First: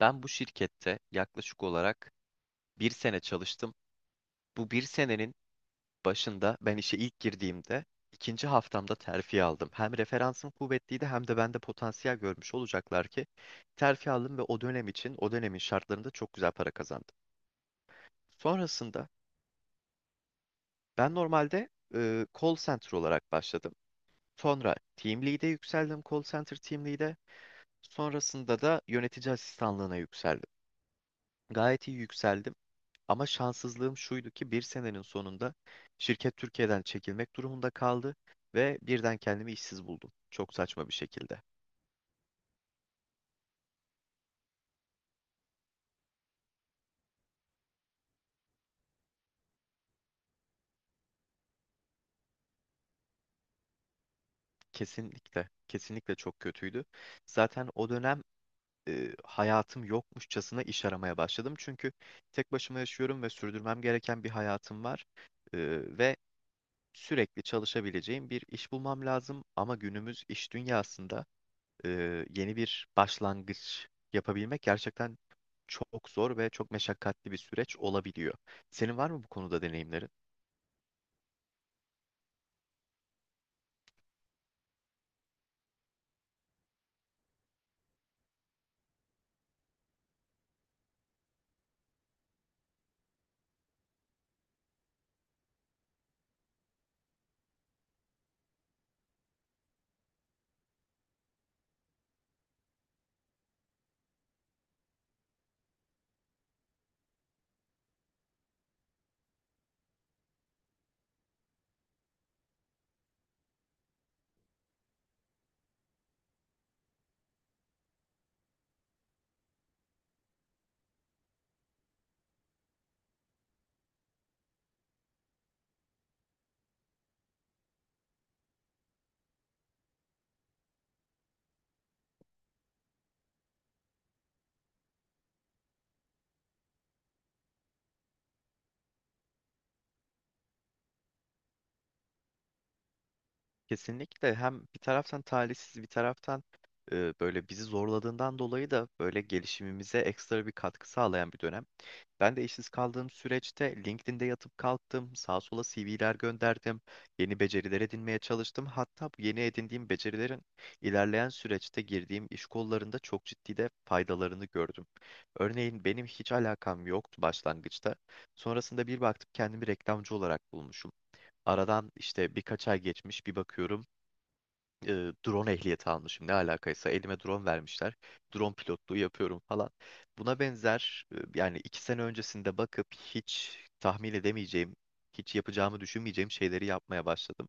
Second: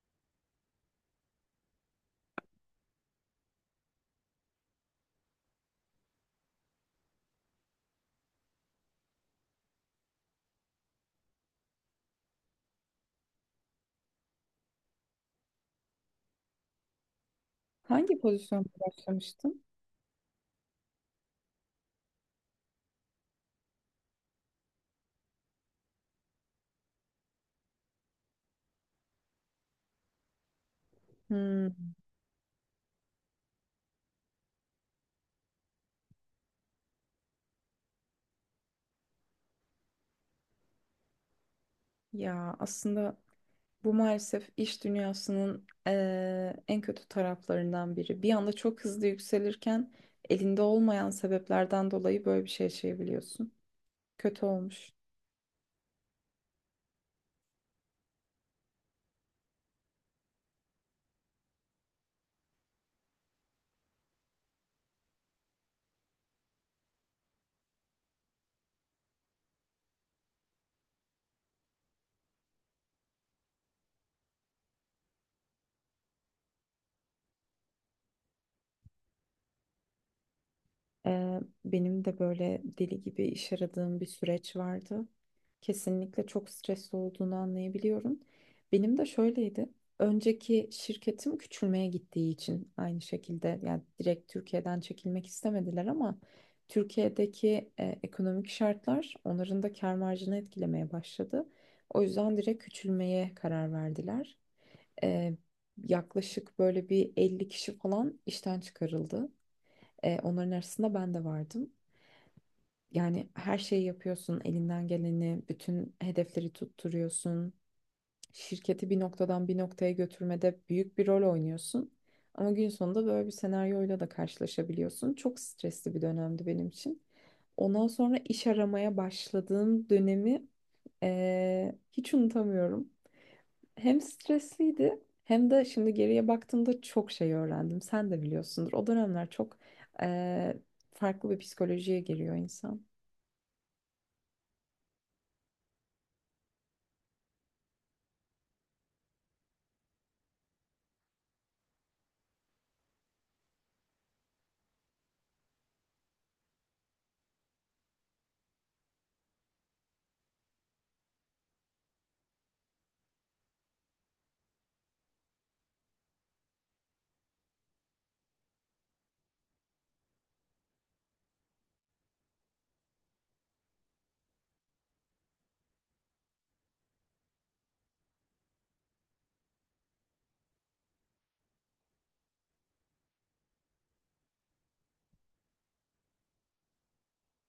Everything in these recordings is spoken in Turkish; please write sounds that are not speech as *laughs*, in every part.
Ben bu şirkette yaklaşık olarak bir sene çalıştım. Bu bir senenin başında ben işe ilk girdiğimde ikinci haftamda terfi aldım. Hem referansım kuvvetliydi hem de bende potansiyel görmüş olacaklar ki terfi aldım ve o dönem için o dönemin şartlarında çok güzel para kazandım. Hangi pozisyonda Sonrasında başlamıştım? ben normalde call center olarak başladım. Sonra team lead'e yükseldim call center team lead'e. Sonrasında da yönetici asistanlığına yükseldim. Hmm, Gayet iyi yükseldim. Ama şanssızlığım şuydu ki bir senenin sonunda şirket Türkiye'den çekilmek durumunda kaldı ve birden kendimi işsiz buldum. Çok saçma bir şekilde. ya aslında bu maalesef iş dünyasının en kötü taraflarından biri. Bir anda çok hızlı yükselirken elinde olmayan sebeplerden dolayı böyle bir şey yaşayabiliyorsun. Kötü olmuş. Kesinlikle, kesinlikle çok kötüydü. Zaten o dönem hayatım yokmuşçasına iş aramaya başladım. Çünkü tek başıma yaşıyorum ve sürdürmem gereken bir hayatım var. E, ve sürekli çalışabileceğim bir iş bulmam lazım. Ama günümüz iş dünyasında e, yeni bir başlangıç yapabilmek gerçekten çok zor ve çok meşakkatli bir süreç olabiliyor. Senin var mı bu konuda deneyimlerin? Benim de böyle deli gibi iş aradığım bir süreç vardı. Kesinlikle çok stresli olduğunu anlayabiliyorum. Benim de şöyleydi. Önceki şirketim küçülmeye gittiği için aynı şekilde yani direkt Türkiye'den çekilmek istemediler ama Türkiye'deki ekonomik şartlar onların da kâr marjını etkilemeye başladı. O yüzden direkt küçülmeye karar verdiler. Ee, yaklaşık böyle bir 50 kişi falan işten çıkarıldı. Onların arasında ben de vardım. Yani her şeyi yapıyorsun, elinden geleni, bütün hedefleri tutturuyorsun. Şirketi bir noktadan bir noktaya götürmede büyük bir rol oynuyorsun. Ama gün sonunda böyle bir senaryoyla da karşılaşabiliyorsun. Çok stresli bir dönemdi benim için. Ondan sonra iş aramaya başladığım dönemi hiç unutamıyorum. Hem stresliydi hem de şimdi geriye baktığımda çok şey öğrendim. Sen de biliyorsundur. O dönemler çok eee, farklı bir psikolojiye giriyor insan. Kesinlikle hem bir taraftan talihsiz bir taraftan böyle bizi zorladığından dolayı da böyle gelişimimize ekstra bir katkı sağlayan bir dönem. Ben de işsiz kaldığım süreçte LinkedIn'de yatıp kalktım, sağa sola CV'ler gönderdim, yeni beceriler edinmeye çalıştım. Hatta bu yeni edindiğim becerilerin ilerleyen süreçte girdiğim iş kollarında çok ciddi de faydalarını gördüm. Örneğin benim hiç alakam yoktu başlangıçta. Sonrasında bir baktım kendimi reklamcı olarak bulmuşum. Aradan işte birkaç ay geçmiş bir bakıyorum drone ehliyeti almışım. Ne alakaysa elime drone vermişler. Drone pilotluğu yapıyorum falan. Buna benzer yani 2 sene öncesinde bakıp hiç tahmin edemeyeceğim, hiç yapacağımı düşünmeyeceğim şeyleri yapmaya başladım.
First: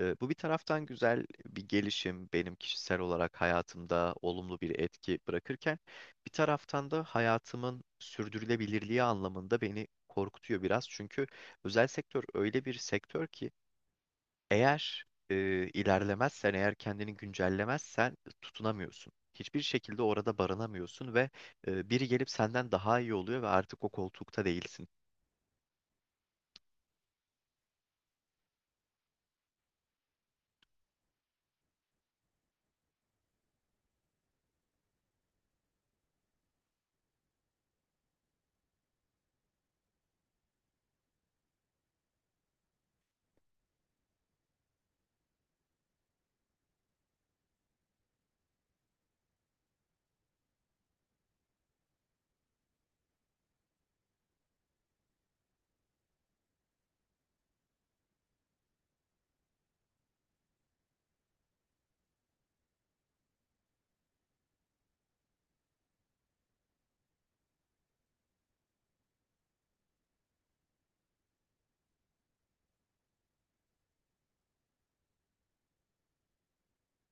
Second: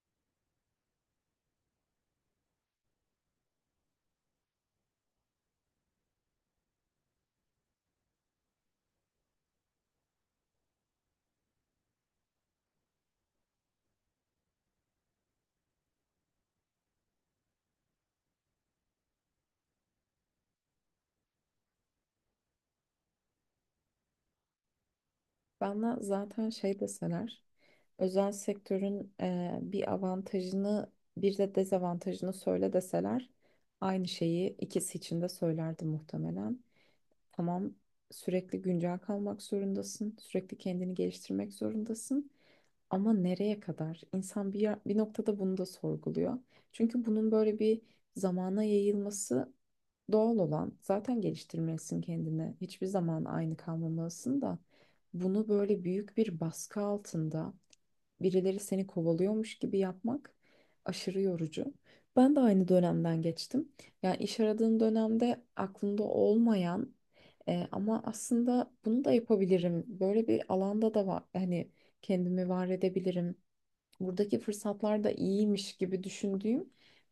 Bu bir taraftan güzel bir gelişim benim kişisel olarak hayatımda olumlu bir etki bırakırken bir taraftan da hayatımın sürdürülebilirliği anlamında beni korkutuyor biraz. Çünkü özel sektör öyle bir sektör ki eğer ilerlemezsen, eğer kendini güncellemezsen tutunamıyorsun. Hiçbir şekilde orada barınamıyorsun ve biri gelip senden daha iyi oluyor ve artık o koltukta değilsin. Bana zaten şey deseler, özel sektörün bir avantajını bir de dezavantajını söyle deseler aynı şeyi ikisi için de söylerdim muhtemelen. Tamam, sürekli güncel kalmak zorundasın, sürekli kendini geliştirmek zorundasın. Ama nereye kadar? İnsan bir noktada bunu da sorguluyor. Çünkü bunun böyle bir zamana yayılması doğal olan. Zaten geliştirmelisin kendini. Hiçbir zaman aynı kalmamalısın da bunu böyle büyük bir baskı altında birileri seni kovalıyormuş gibi yapmak aşırı yorucu. Ben de aynı dönemden geçtim. Yani iş aradığım dönemde aklımda olmayan ama aslında bunu da yapabilirim. Böyle bir alanda da var. Hani kendimi var edebilirim buradaki fırsatlar da iyiymiş gibi düşündüğüm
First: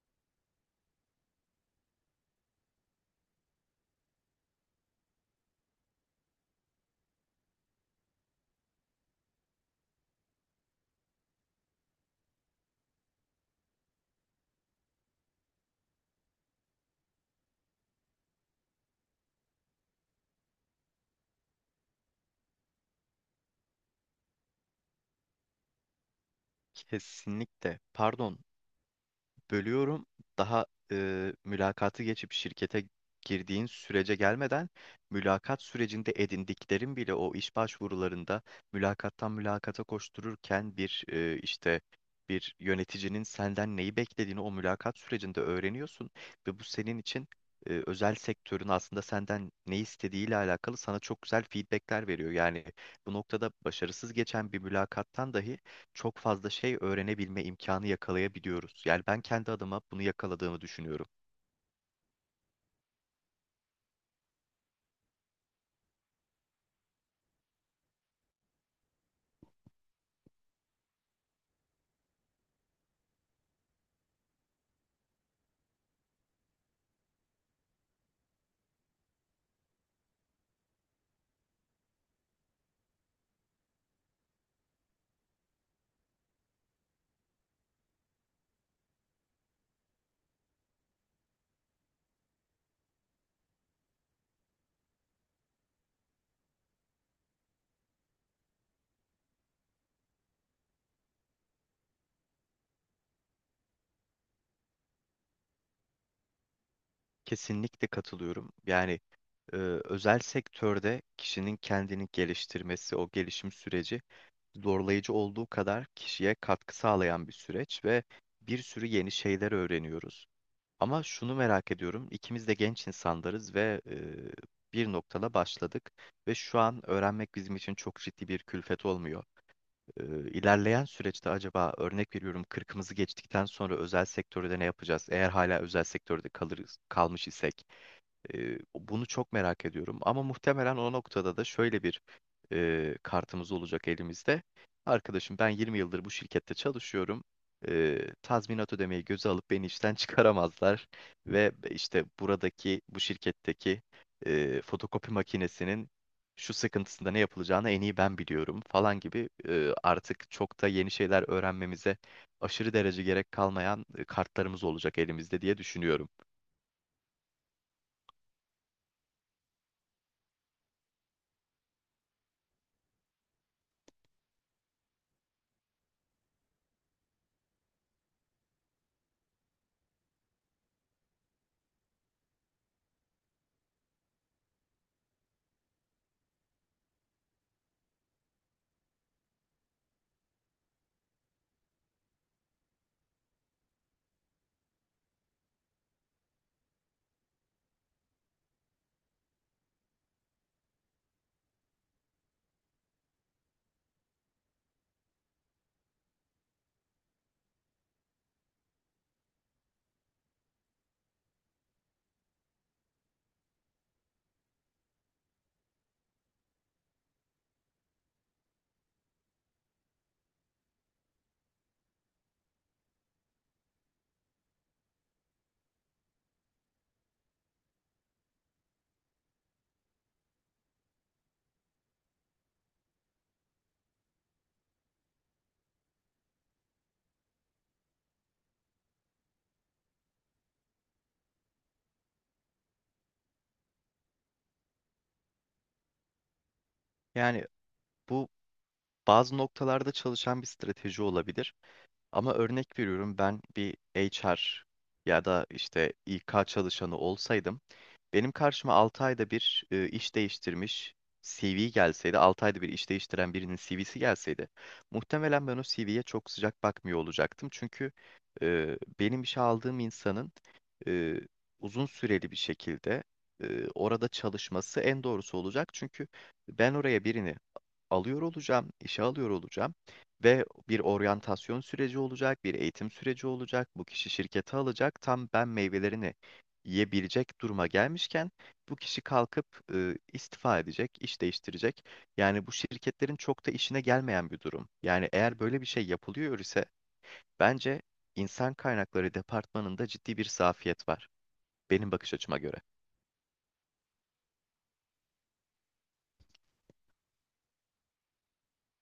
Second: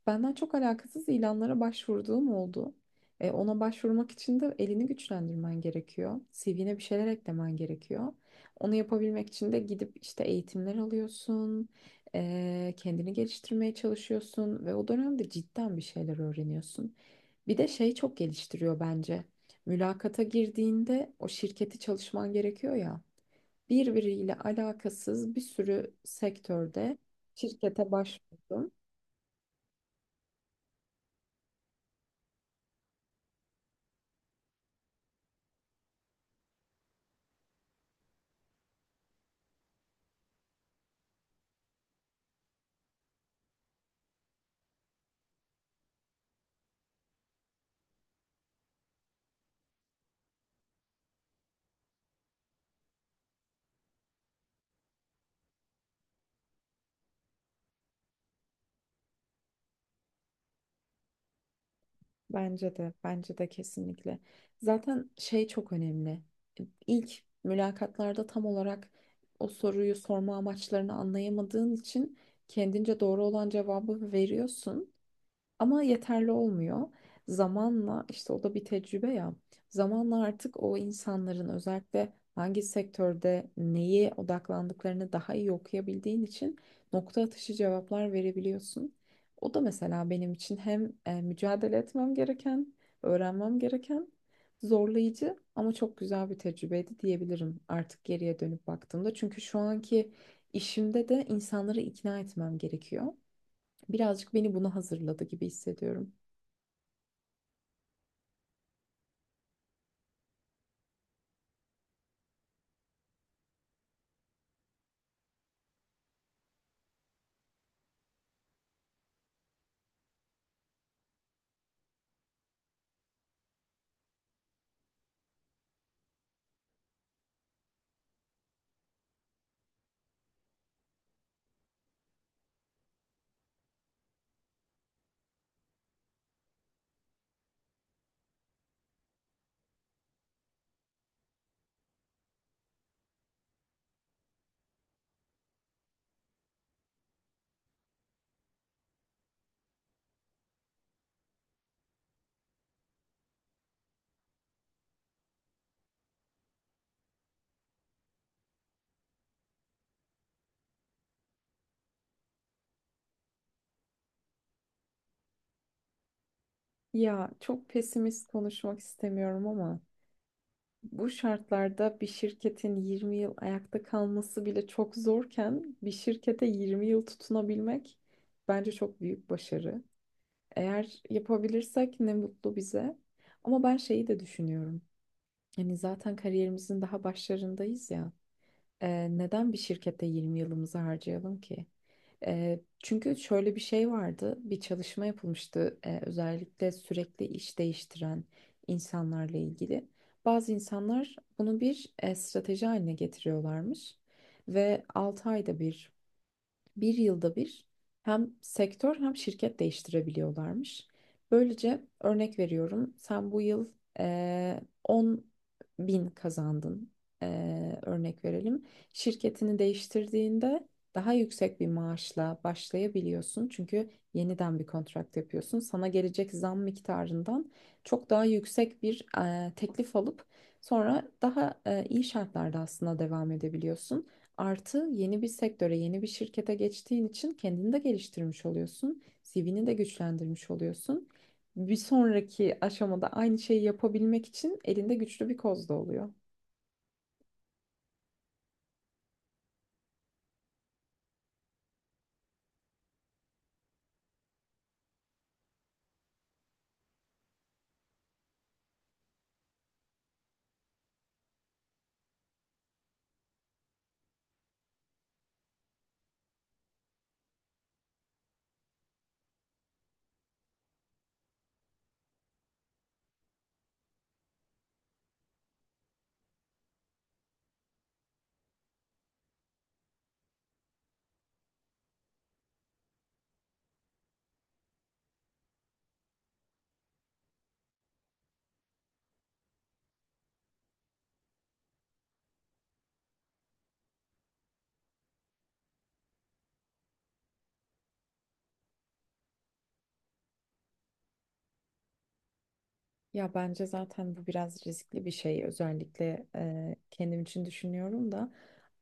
benden çok alakasız ilanlara başvurduğum oldu. Ona başvurmak için de elini güçlendirmen gerekiyor. CV'ne bir şeyler eklemen gerekiyor. Onu yapabilmek için de gidip işte eğitimler alıyorsun, kendini geliştirmeye çalışıyorsun ve o dönemde cidden bir şeyler öğreniyorsun. Bir de şey çok geliştiriyor bence. Mülakata girdiğinde o şirketi çalışman gerekiyor ya birbiriyle alakasız bir sürü sektörde Kesinlikle. şirkete Pardon, başvurdum. bölüyorum. Daha mülakatı geçip şirkete girdiğin sürece gelmeden mülakat sürecinde edindiklerin bile o iş başvurularında mülakattan mülakata koştururken bir işte bir yöneticinin senden neyi beklediğini o mülakat sürecinde öğreniyorsun ve bu senin için özel sektörün aslında senden ne istediğiyle alakalı sana çok güzel feedbackler veriyor. Yani bu noktada başarısız geçen bir mülakattan dahi çok fazla şey öğrenebilme imkanı yakalayabiliyoruz. Yani ben kendi adıma bunu yakaladığımı düşünüyorum. Bence de, bence de kesinlikle. Zaten şey çok önemli. İlk mülakatlarda tam olarak o soruyu sorma amaçlarını anlayamadığın için kendince doğru olan cevabı veriyorsun. Ama yeterli olmuyor. Zamanla işte o da bir tecrübe ya. Zamanla artık o insanların özellikle hangi sektörde neye odaklandıklarını daha iyi okuyabildiğin için nokta atışı cevaplar verebiliyorsun. O da mesela benim için hem mücadele etmem gereken, öğrenmem gereken zorlayıcı ama çok güzel bir tecrübeydi diyebilirim artık geriye dönüp baktığımda. Çünkü şu anki işimde de insanları ikna etmem gerekiyor. Birazcık beni buna hazırladı gibi hissediyorum. Kesinlikle katılıyorum. Yani e, özel sektörde kişinin kendini geliştirmesi, o gelişim süreci zorlayıcı olduğu kadar kişiye katkı sağlayan bir süreç ve bir sürü yeni şeyler öğreniyoruz. Ama şunu merak ediyorum, ikimiz de genç insanlarız ve bir noktada başladık ve şu an öğrenmek bizim için çok ciddi bir külfet olmuyor. e, ilerleyen süreçte acaba örnek veriyorum kırkımızı geçtikten sonra özel sektörde ne yapacağız? Eğer hala özel sektörde kalır kalmış isek bunu çok merak ediyorum. Ama muhtemelen o noktada da şöyle bir kartımız olacak elimizde. Arkadaşım ben 20 yıldır bu şirkette çalışıyorum. Tazminat ödemeyi göze alıp beni işten *laughs* çıkaramazlar. Ve işte buradaki bu şirketteki fotokopi makinesinin şu sıkıntısında ne yapılacağını en iyi ben biliyorum falan gibi artık çok da yeni şeyler öğrenmemize aşırı derece gerek kalmayan kartlarımız olacak elimizde diye düşünüyorum. Ya çok pesimist konuşmak istemiyorum ama bu şartlarda bir şirketin 20 yıl ayakta kalması bile çok zorken bir şirkete 20 yıl tutunabilmek bence çok büyük başarı. Eğer yapabilirsek ne mutlu bize. Ama ben şeyi de düşünüyorum. Yani zaten kariyerimizin daha başlarındayız ya. Neden bir şirkette 20 yılımızı harcayalım ki? Çünkü şöyle bir şey vardı, bir çalışma yapılmıştı özellikle sürekli iş değiştiren insanlarla ilgili. Bazı insanlar bunu bir strateji haline getiriyorlarmış ve 6 ayda bir bir yılda bir hem sektör hem şirket değiştirebiliyorlarmış. Böylece örnek veriyorum sen bu yıl 10 bin kazandın örnek verelim. Şirketini değiştirdiğinde daha yüksek bir maaşla başlayabiliyorsun. Çünkü yeniden bir kontrat yapıyorsun. Sana gelecek zam miktarından çok daha yüksek bir teklif alıp sonra daha iyi şartlarda aslında devam edebiliyorsun. Artı yeni bir sektöre, yeni bir şirkete geçtiğin için kendini de geliştirmiş oluyorsun. CV'ni de güçlendirmiş oluyorsun. Bir sonraki aşamada aynı şeyi yapabilmek için elinde güçlü bir koz da oluyor. Yani bu bazı noktalarda çalışan bir strateji olabilir. Ama örnek veriyorum ben bir HR ya da işte İK çalışanı olsaydım benim karşıma 6 ayda bir iş değiştirmiş CV gelseydi, 6 ayda bir iş değiştiren birinin CV'si gelseydi, muhtemelen ben o CV'ye çok sıcak bakmıyor olacaktım. Çünkü benim işe aldığım insanın e, uzun süreli bir şekilde orada çalışması en doğrusu olacak. Çünkü ben oraya birini alıyor olacağım, işe alıyor olacağım ve bir oryantasyon süreci olacak, bir eğitim süreci olacak. Bu kişi şirkete alacak. Tam ben meyvelerini yiyebilecek duruma gelmişken bu kişi kalkıp istifa edecek, iş değiştirecek. Yani bu şirketlerin çok da işine gelmeyen bir durum. Yani eğer böyle bir şey yapılıyor ise bence insan kaynakları departmanında ciddi bir zafiyet var benim bakış açıma göre. Ya bence zaten bu biraz riskli bir şey. Özellikle kendim için düşünüyorum da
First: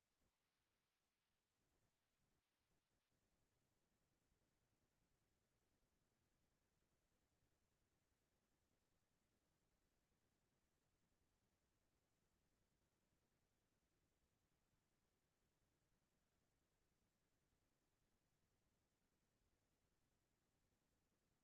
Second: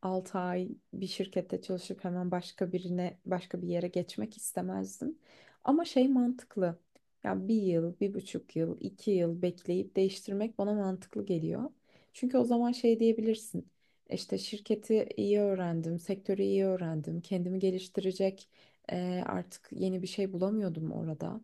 6 ay bir şirkette çalışıp hemen başka birine, başka bir yere geçmek istemezdim. Ama şey mantıklı. Ya bir yıl, 1,5 yıl, 2 yıl bekleyip değiştirmek bana mantıklı geliyor. Çünkü o zaman şey diyebilirsin. İşte şirketi iyi öğrendim, sektörü iyi öğrendim, kendimi geliştirecek artık yeni bir şey bulamıyordum orada.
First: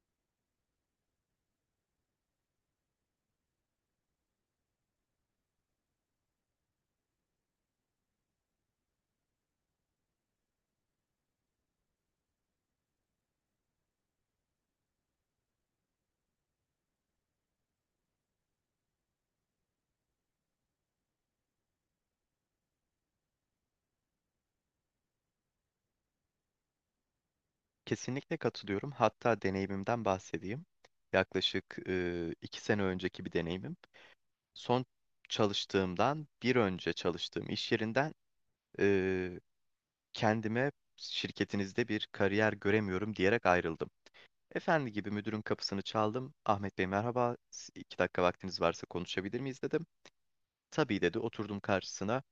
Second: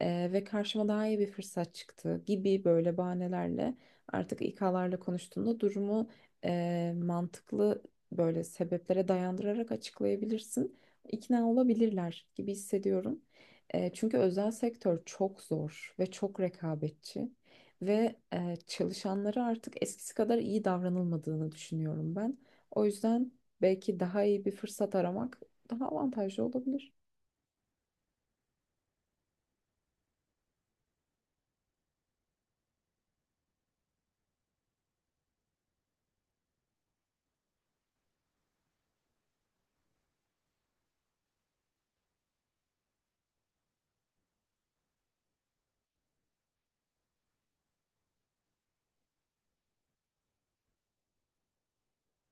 Ve karşıma daha iyi bir fırsat çıktı gibi böyle bahanelerle artık İK'larla konuştuğunda durumu mantıklı böyle sebeplere dayandırarak açıklayabilirsin. İkna olabilirler gibi hissediyorum. Çünkü özel sektör çok zor ve çok rekabetçi ve çalışanlara artık eskisi kadar iyi davranılmadığını düşünüyorum ben. O yüzden belki daha iyi bir fırsat aramak daha avantajlı olabilir. Kesinlikle katılıyorum. Hatta deneyimimden bahsedeyim. Yaklaşık 2 sene önceki bir deneyimim. Son çalıştığımdan bir önce çalıştığım iş yerinden e, kendime şirketinizde bir kariyer göremiyorum diyerek ayrıldım. Efendi gibi müdürün kapısını çaldım. Ahmet Bey merhaba, 2 dakika vaktiniz varsa konuşabilir miyiz dedim. Tabii dedi, oturdum karşısına.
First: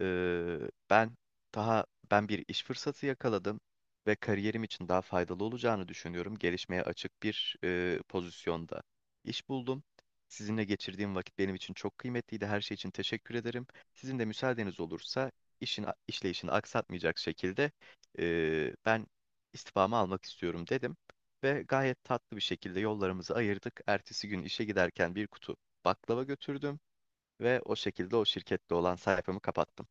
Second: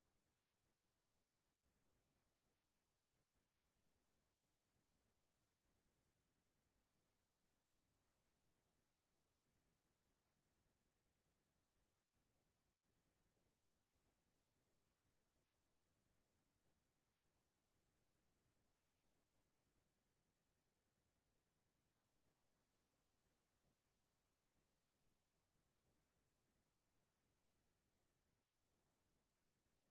Ee, ben daha ben bir iş fırsatı yakaladım ve kariyerim için daha faydalı olacağını düşünüyorum. Gelişmeye açık bir pozisyonda iş buldum. Sizinle geçirdiğim vakit benim için çok kıymetliydi. Her şey için teşekkür ederim. Sizin de müsaadeniz olursa işin işleyişini aksatmayacak şekilde ben istifamı almak istiyorum dedim ve gayet tatlı bir şekilde yollarımızı ayırdık. Ertesi gün işe giderken bir kutu baklava götürdüm ve o şekilde o şirkette olan sayfamı kapattım.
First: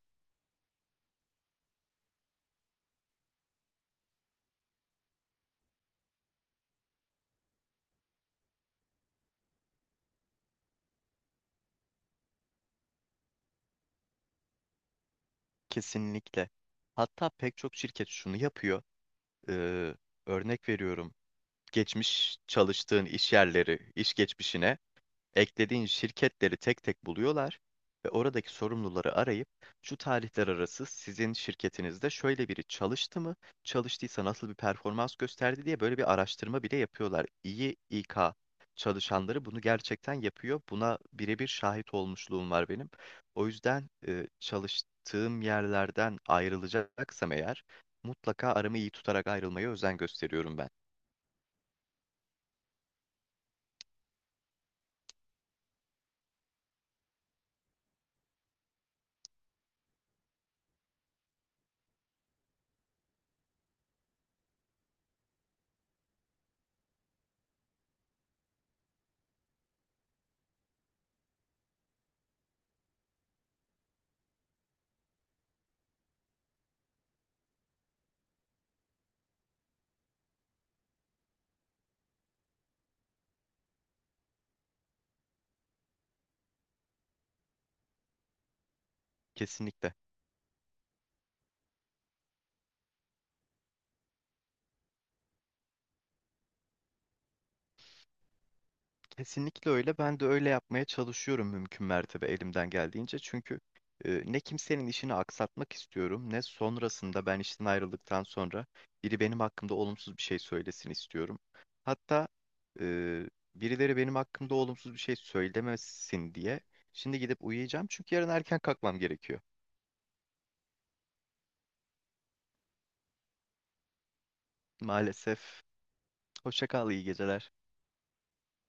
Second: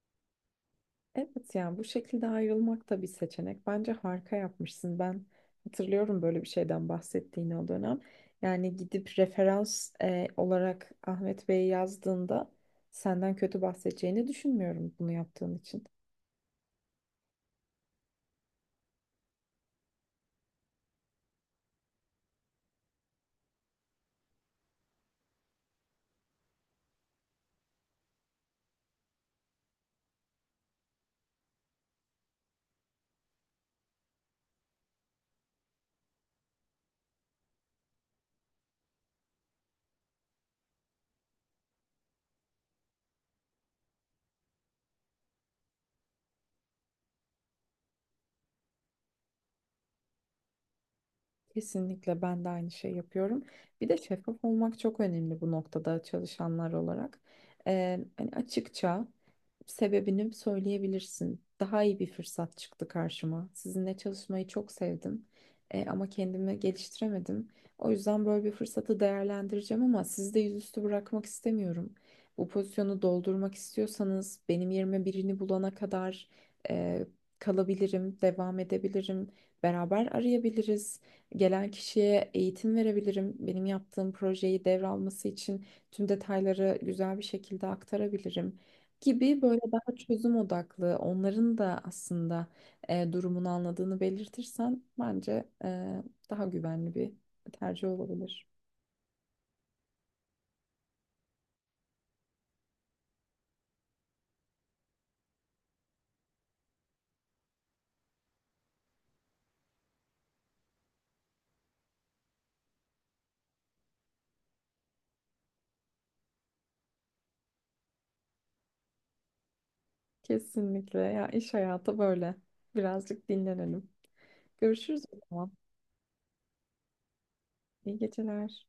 Evet yani bu şekilde ayrılmak da bir seçenek. Bence harika yapmışsın. Ben hatırlıyorum böyle bir şeyden bahsettiğini o dönem. Yani gidip referans olarak Ahmet Bey'i yazdığında senden kötü bahsedeceğini düşünmüyorum bunu yaptığın için. Kesinlikle. Hatta pek çok şirket şunu yapıyor. Ee, Örnek veriyorum. Geçmiş çalıştığın iş yerleri, iş geçmişine eklediğin şirketleri tek tek buluyorlar ve oradaki sorumluları arayıp şu tarihler arası sizin şirketinizde şöyle biri çalıştı mı, çalıştıysa nasıl bir performans gösterdi diye böyle bir araştırma bile yapıyorlar. İyi İK çalışanları bunu gerçekten yapıyor. Buna birebir şahit olmuşluğum var benim. O yüzden çalıştığım yerlerden ayrılacaksam eğer mutlaka aramı iyi tutarak ayrılmaya özen gösteriyorum ben. Kesinlikle ben de aynı şey yapıyorum. Bir de şeffaf olmak çok önemli bu noktada çalışanlar olarak. Hani açıkça sebebini söyleyebilirsin. Daha iyi bir fırsat çıktı karşıma. Sizinle çalışmayı çok sevdim. Ama kendimi geliştiremedim. O yüzden böyle bir fırsatı değerlendireceğim ama sizi de yüzüstü bırakmak istemiyorum. Bu pozisyonu doldurmak istiyorsanız benim yerime birini bulana kadar eee, kalabilirim, devam edebilirim. Beraber arayabiliriz. Gelen kişiye eğitim verebilirim. Benim yaptığım projeyi devralması için tüm detayları güzel bir şekilde aktarabilirim gibi böyle Kesinlikle. daha çözüm odaklı, onların da aslında durumunu anladığını belirtirsen bence daha güvenli bir tercih olabilir. Kesinlikle öyle. Ben de öyle yapmaya çalışıyorum mümkün mertebe elimden geldiğince. Çünkü ne kimsenin işini aksatmak istiyorum, ne sonrasında ben işten ayrıldıktan sonra biri benim hakkımda olumsuz bir şey söylesin istiyorum. Hatta e, birileri benim hakkımda olumsuz bir şey söylemesin diye şimdi gidip uyuyacağım çünkü yarın erken kalkmam gerekiyor. Kesinlikle ya iş hayatı böyle. Birazcık dinlenelim. Görüşürüz o zaman. Maalesef. Hoşça kal, iyi geceler. İyi geceler.